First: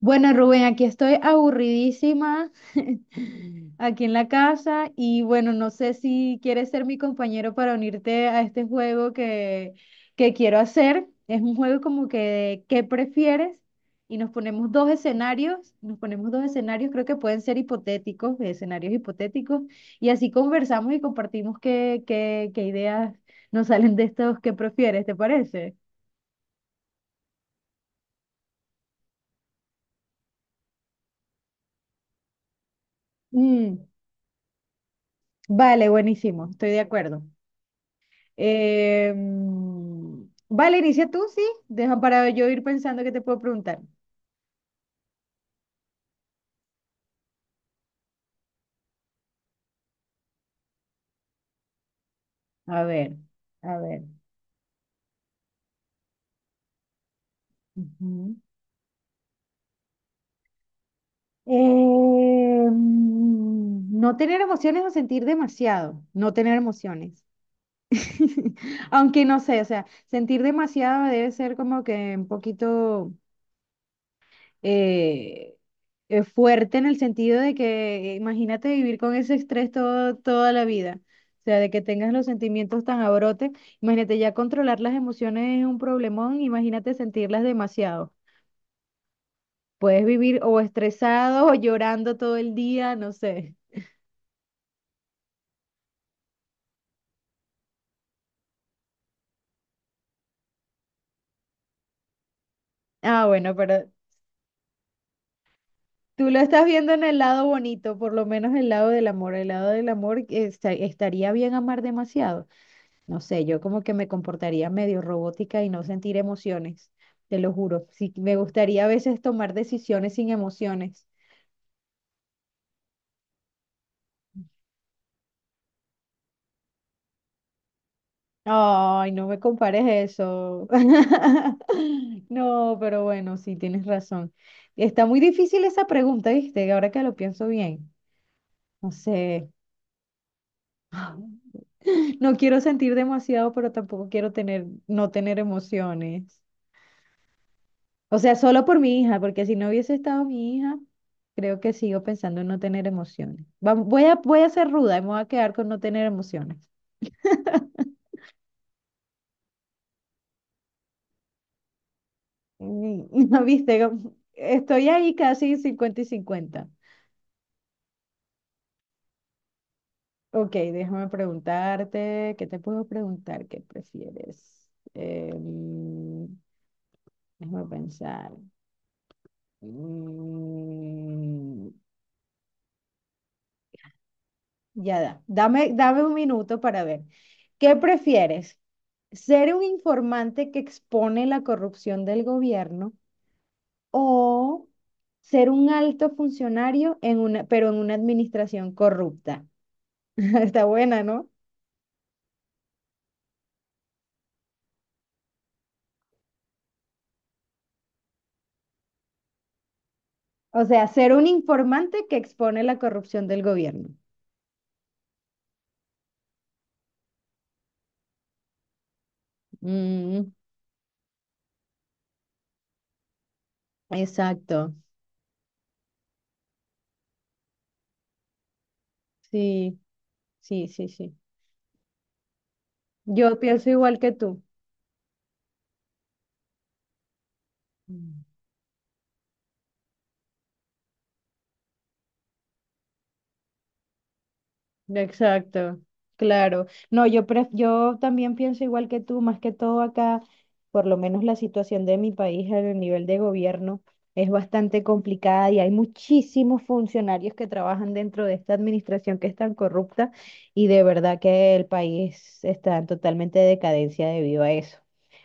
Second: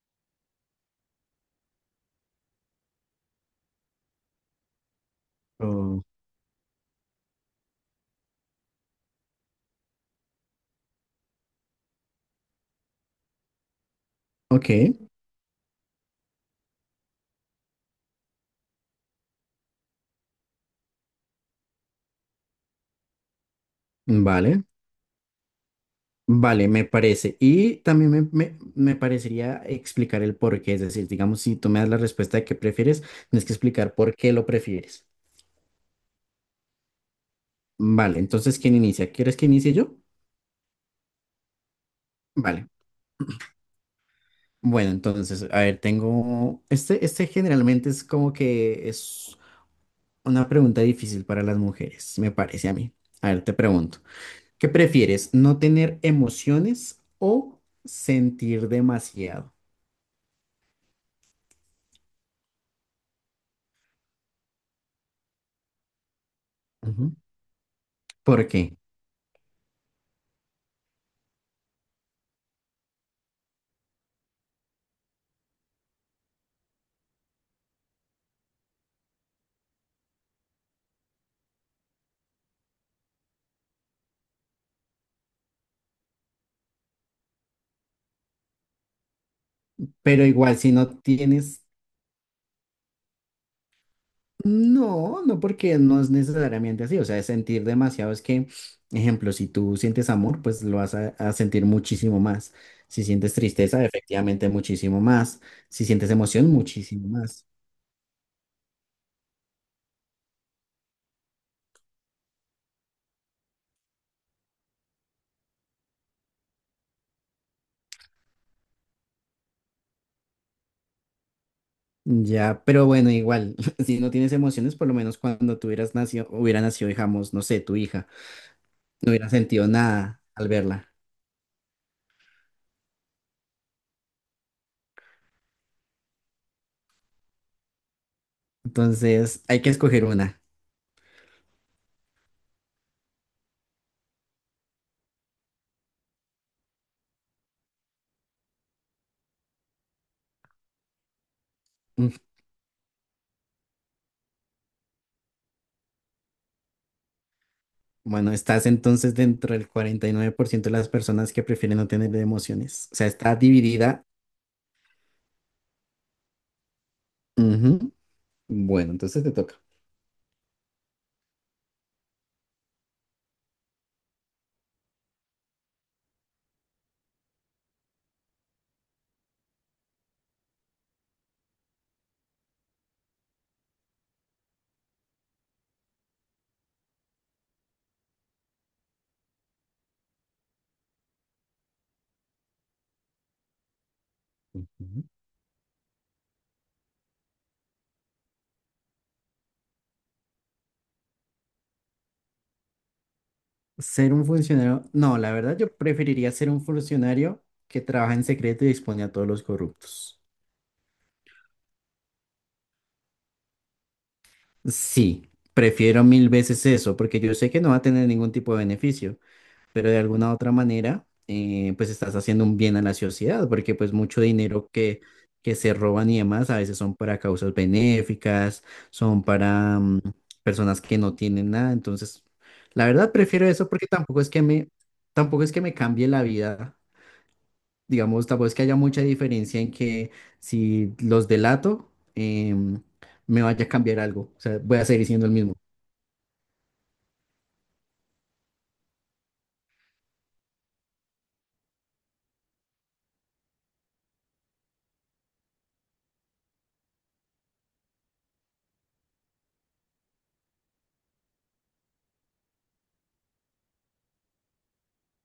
Bueno, Rubén, aquí estoy aburridísima, aquí en la casa, y bueno, no sé Oh, si quieres ser mi compañero para unirte a este juego que quiero hacer. Es un juego como que de qué prefieres, y nos ponemos ok, dos escenarios, creo que pueden ser hipotéticos, de escenarios hipotéticos, y así conversamos y compartimos qué ideas nos salen de estos qué vale, prefieres, ¿te parece? vale, me parece. Y también me parecería explicar el por qué, es decir, digamos, si tú me das la respuesta de qué prefieres, tienes que Mm, explicar por qué lo prefieres. vale, buenísimo, estoy de acuerdo. Vale, entonces, ¿quién Eh, inicia? ¿Quieres que inicie yo? vale, inicia tú, sí. Deja para yo ir Vale, pensando qué te puedo preguntar. bueno, entonces, a ver, tengo, este generalmente es como que es una pregunta difícil para las mujeres, me parece a A mí. ver, A ver, te a pregunto, ver. ¿qué prefieres? ¿No tener emociones o Ujú. sentir demasiado? ¿No tener emociones o sentir demasiado? No tener Ujú. emociones. ¿Por qué? Aunque no sé, o sea, sentir demasiado debe ser como que un poquito eh, fuerte, en el sentido de que imagínate vivir con ese estrés toda la vida. O sea, de que tengas los sentimientos tan a brote. Imagínate, ya controlar las emociones es un problemón, imagínate sentirlas demasiado. Puedes Pero vivir igual o si no estresado o tienes, llorando todo el día, no sé. No porque no es necesariamente así, o sea, es sentir demasiado es que, ejemplo, si tú sientes amor, pues lo vas a sentir muchísimo más. Si Ah, sientes bueno, tristeza, pero efectivamente muchísimo más. Si sientes tú lo emoción, estás viendo en muchísimo el lado más. bonito, por lo menos el lado del amor. El lado del amor, estaría bien amar demasiado. No sé, yo como que me comportaría medio robótica y no sentir emociones, te lo juro. Sí, me gustaría a veces tomar decisiones sin emociones. Ya, pero bueno, igual, si no tienes emociones, por lo menos cuando tú hubieras nacido, hubiera nacido, digamos, no sé, tu hija, no Ay, no hubiera me sentido compares nada al eso. verla. No, pero bueno, sí, tienes razón. Está muy difícil esa pregunta, ¿viste? Ahora que lo pienso bien. No Entonces, sé. hay que escoger una. No quiero sentir demasiado, pero tampoco quiero no tener emociones. O sea, solo por mi hija, porque si no hubiese estado mi hija, creo que sigo pensando en no tener emociones. Voy a ser ruda y me voy a quedar con no tener emociones. Bueno, estás entonces dentro del 49% de las personas que prefieren no tener emociones. O sea, Mm. está ¿No viste? dividida. Estoy ahí casi 50 y 50. Ujú. Bueno, entonces te toca. Ok, déjame preguntarte, ¿qué te puedo preguntar? ¿Qué prefieres? Em, Déjame pensar. Mm, ya da. Dame un minuto para ver. ¿Qué prefieres? ¿Ser un informante que expone la corrupción del gobierno o Ujú. ser un alto funcionario en una, pero en una administración corrupta? Está buena, ¿no? Ser un funcionario. No, la verdad yo preferiría ser un funcionario que trabaja en secreto y expone a todos los corruptos. O sea, ser un informante que expone la corrupción del gobierno. Sí, prefiero mil veces eso, porque yo sé que no va a tener ningún tipo de beneficio. Pero de Mm, alguna otra manera, pues estás haciendo un bien a la sociedad, porque pues mucho dinero exacto. Que se roban y demás a veces son para causas benéficas, son para Sí, mm, sí, personas sí, que no sí. tienen nada, entonces la verdad Yo prefiero eso pienso porque igual que tú. Tampoco es que me cambie la vida, Mm. digamos, tampoco es que haya mucha diferencia en que si los delato, em, me vaya a cambiar algo, o sea, voy a seguir siendo el mismo. Exacto, claro. No, yo también pienso igual que tú, más que todo acá, por lo menos la situación de mi país en el nivel de gobierno es bastante complicada y hay muchísimos funcionarios que trabajan dentro de esta administración que es tan corrupta, y de verdad que el país está en totalmente decadencia debido a eso.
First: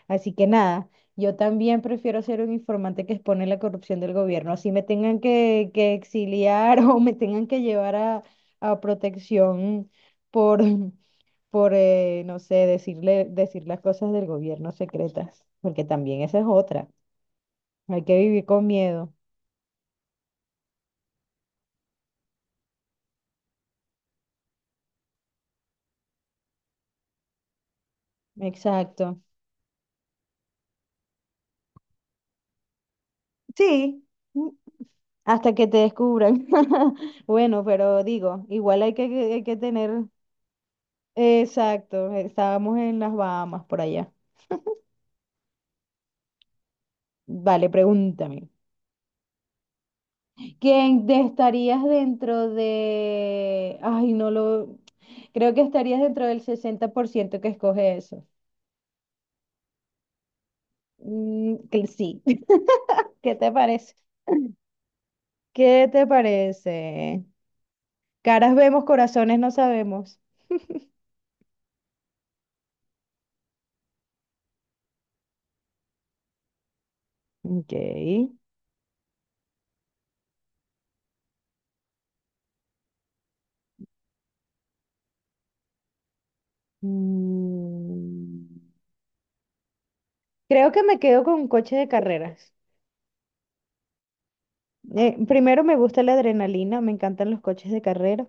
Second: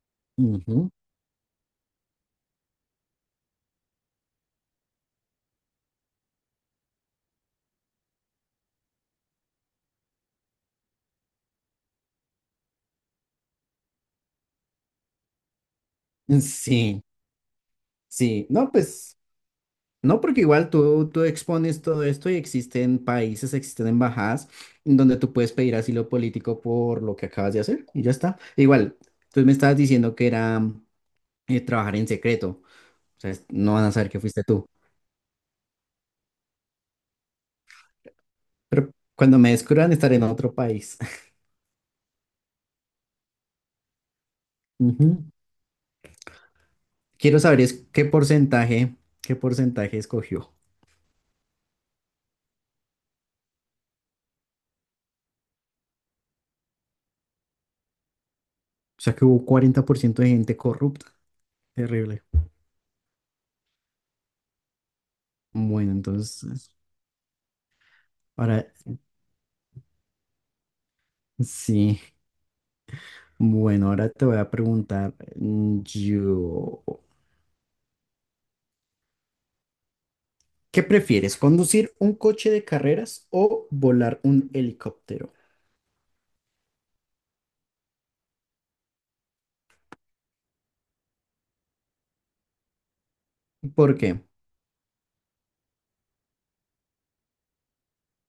Así que nada, Ujú. yo también prefiero ser un informante que expone la corrupción del gobierno, así me tengan que exiliar o me tengan que llevar a protección por, por no sé, decirle, decir las cosas del gobierno secretas, porque también esa es otra. Sí, Hay que vivir sí, con no, miedo. pues... No, porque igual tú expones todo esto y existen países, existen embajadas en donde tú puedes pedir asilo político por lo que acabas de hacer y ya está. Igual, Exacto. tú me estabas diciendo que era trabajar en secreto, o sea, es- no van a Sí, saber que fuiste mm, tú, hasta que te descubran. Bueno, pero digo, igual pero cuando hay me que tener... descubran estaré en otro país. Exacto, estábamos en las Bahamas por allá. Ujú. Quiero saber Vale, es pregúntame. Qué porcentaje escogió. ¿Quién te estarías dentro de... Ay, no lo... Creo que estarías dentro del 60% que escoge eso. O sea, que hubo 40% de gente corrupta. Mm, que sí. Terrible. ¿Qué te parece? ¿Qué Bueno, te entonces, parece? Caras ahora vemos, corazones no sabemos. sí. Bueno, ahora te voy a preguntar mm, yo, Ok. ¿qué prefieres, conducir un coche de carreras o volar un helicóptero? Mm, creo que me quedo con un coche de carreras. ¿Por qué? Primero me gusta la adrenalina, me encantan los coches de carrera.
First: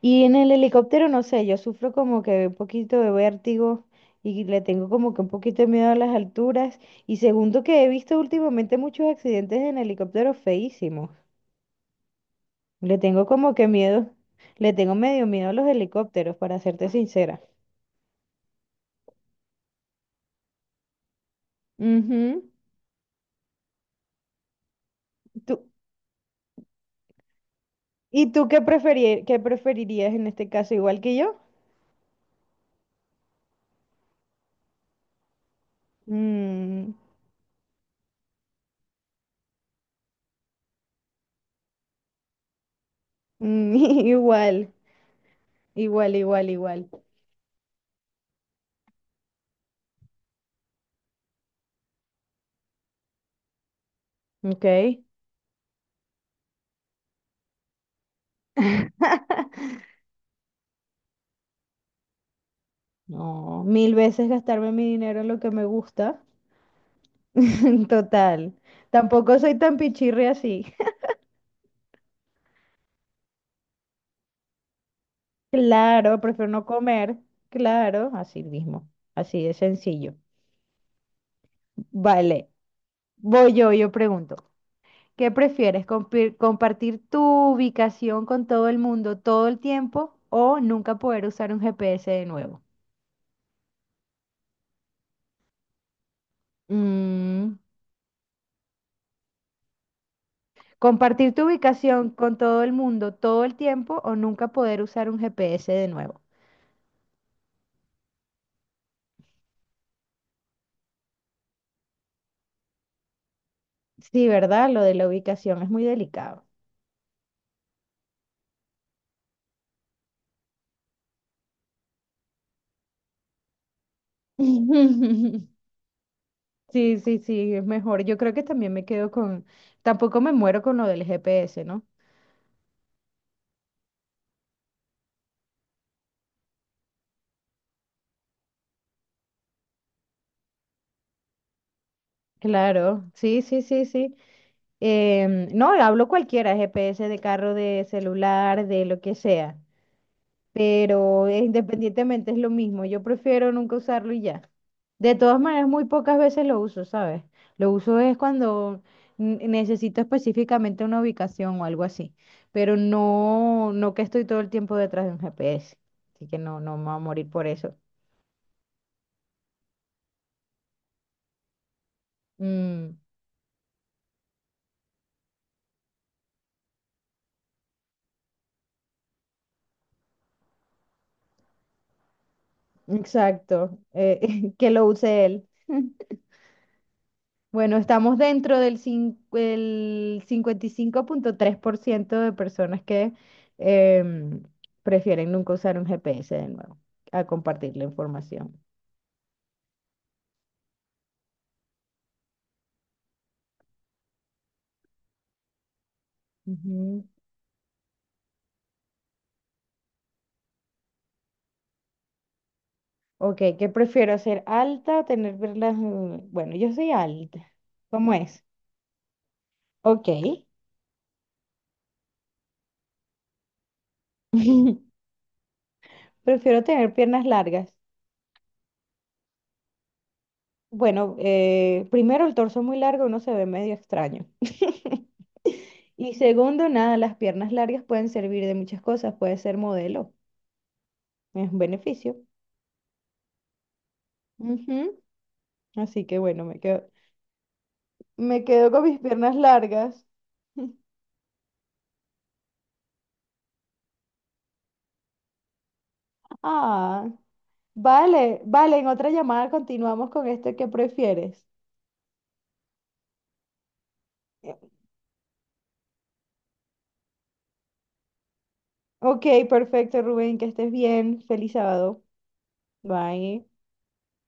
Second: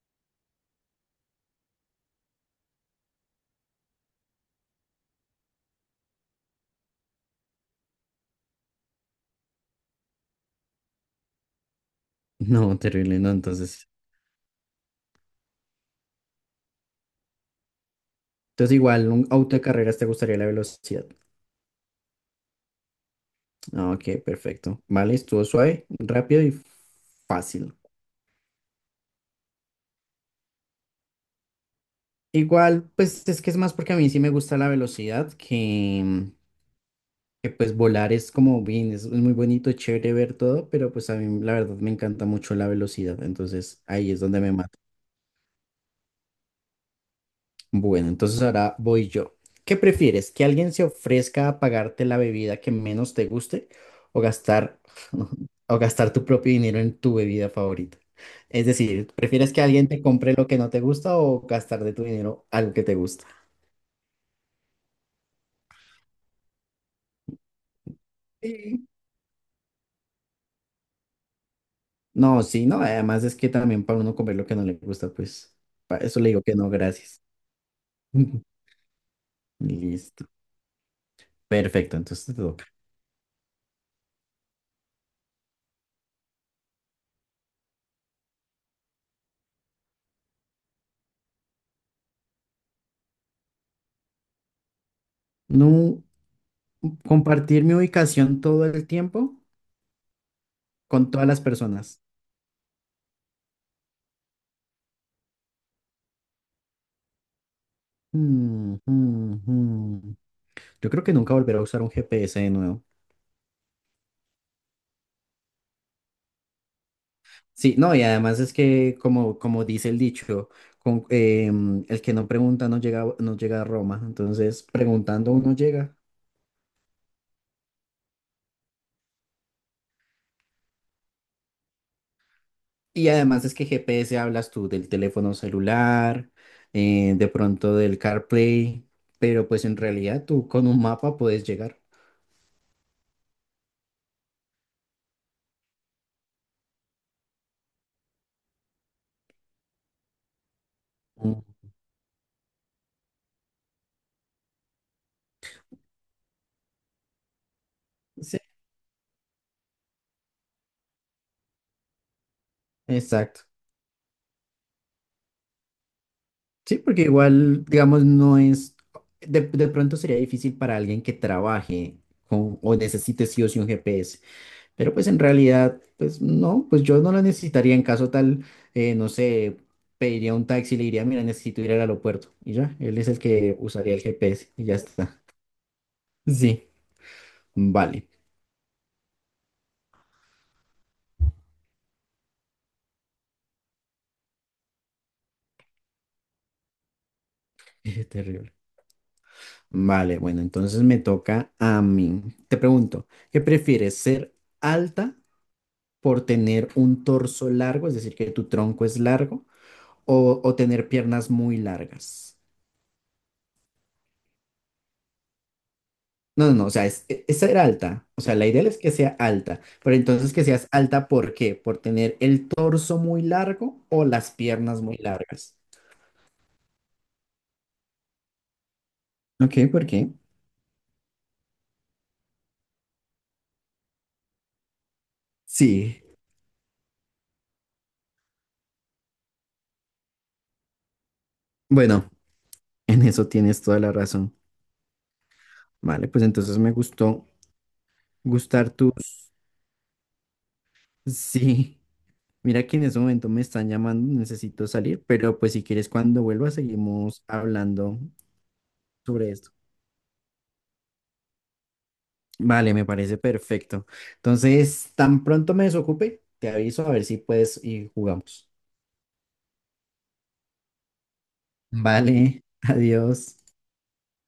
Y en el helicóptero, no sé, yo sufro como que un poquito de vértigo y le tengo como que un poquito de miedo a las alturas. Y segundo que he visto últimamente muchos accidentes en helicópteros feísimos. No, Le terrible, tengo no, como que entonces. miedo, le tengo medio miedo a los helicópteros, para serte sincera. Entonces igual, un auto de carreras te gustaría la velocidad. Ujú. Ah, ok, perfecto. Vale, estuvo ¿Tú- suave, rápido y fácil. ¿Y tú qué preferirías en este caso, igual que yo? Igual, pues es que es más porque a mí sí me gusta la velocidad que, mm, Mm, que pues volar es como bien, es muy bonito, es chévere ver todo, pero pues a mí la verdad me encanta mucho la velocidad, mm, entonces ahí es donde me igual, mato. Igual. Bueno, entonces ahora voy yo. ¿Qué prefieres? ¿Que alguien se ofrezca a pagarte la bebida que menos te guste o Ok. gastar, o gastar tu propio dinero en tu bebida favorita? Es decir, ¿prefieres que alguien te compre lo que no te gusta o gastar de tu dinero algo que te gusta? No, mil veces gastarme mi dinero en lo que me gusta. Total. Sí. Tampoco soy tan pichirre así. No, sí, no, además es que también para uno comer lo que no le gusta, pues para eso Claro, le digo prefiero que no no, comer. gracias. Claro, así mismo. Así de sencillo. Listo. Perfecto, entonces te Vale. toca. Yo pregunto. ¿Qué prefieres? ¿Compartir tu ubicación con todo el mundo todo el tiempo o nunca poder usar un GPS de nuevo? No Mm, compartir mi ubicación todo el tiempo con todas ¿compartir las tu personas. ubicación con todo el mundo todo el tiempo o nunca poder usar un GPS de nuevo? Mm, mm, mm. Yo creo que nunca volveré a usar un GPS de nuevo. Sí, ¿verdad? Lo de la ubicación es muy delicado. Sí, no, y además es que como, como dice el dicho, con, el que no pregunta no llega, no llega a Roma. Entonces, preguntando uno llega. Sí, sí, sí, es mejor. Yo creo que también me quedo con... Tampoco me muero con lo del GPS, ¿no? Y además es que GPS hablas tú del teléfono celular, de pronto del CarPlay, pero pues en realidad tú con un mapa puedes llegar. Claro, sí, sí, sí, sí. No, hablo cualquiera, GPS de carro, de celular, de lo que sea, pero independientemente es lo mismo, yo prefiero nunca usarlo y ya. De todas maneras, muy pocas veces lo uso, ¿sabes? Lo uso es Sí, cuando necesito específicamente una ubicación o algo así, pero exacto. No que estoy todo el tiempo detrás de un GPS, así que no, no Sí, me voy a porque morir por igual, eso. digamos, no es, de pronto sería difícil para alguien que trabaje con, o Mm, necesite sí o sí un GPS, pero pues en realidad, pues no, pues yo no lo necesitaría en caso tal, no sé, pediría un taxi y le diría, mira, necesito ir al aeropuerto y ya, él es el que exacto, usaría el GPS y que ya lo está. use él. Sí, Bueno, vale, estamos dentro del cin- el 55,3% de personas que em, prefieren nunca usar un GPS de nuevo a compartir la terrible. información. Vale, bueno, entonces me toca a mí. Te pregunto, ¿qué prefieres, ser alta por tener un Ujú. torso largo, es decir, que tu tronco es largo, o tener piernas muy largas? Ok, ¿qué prefiero? ¿Ser alta o tener verlas? No, no, Bueno, no, o yo sea, soy es alta. ser alta. ¿Cómo O sea, es? la idea es que sea alta, pero Ok. entonces que seas alta, ¿por qué? ¿Por tener el torso muy largo o las piernas muy largas? Prefiero tener piernas largas. Ok, ¿por qué? Bueno, primero el torso muy largo uno se ve medio extraño. Sí, Y segundo, nada, las piernas largas pueden servir de muchas cosas, puede ser modelo, es un bueno, beneficio. en eso tienes toda la razón. Ujú. Así Vale, que pues bueno, entonces me gustó me quedo gustar con mis tus... piernas largas. Sí, mira que en ese momento me están llamando, necesito salir, pero pues si quieres cuando vuelva Ah, seguimos hablando vale, vale, en otra sobre llamada esto. continuamos con este que prefieres. Vale, me parece perfecto. Entonces, tan pronto me desocupe, te aviso a ver si puedes y jugamos. Ok, perfecto, Rubén, que estés bien. Feliz sábado. Vale, adiós. Bye.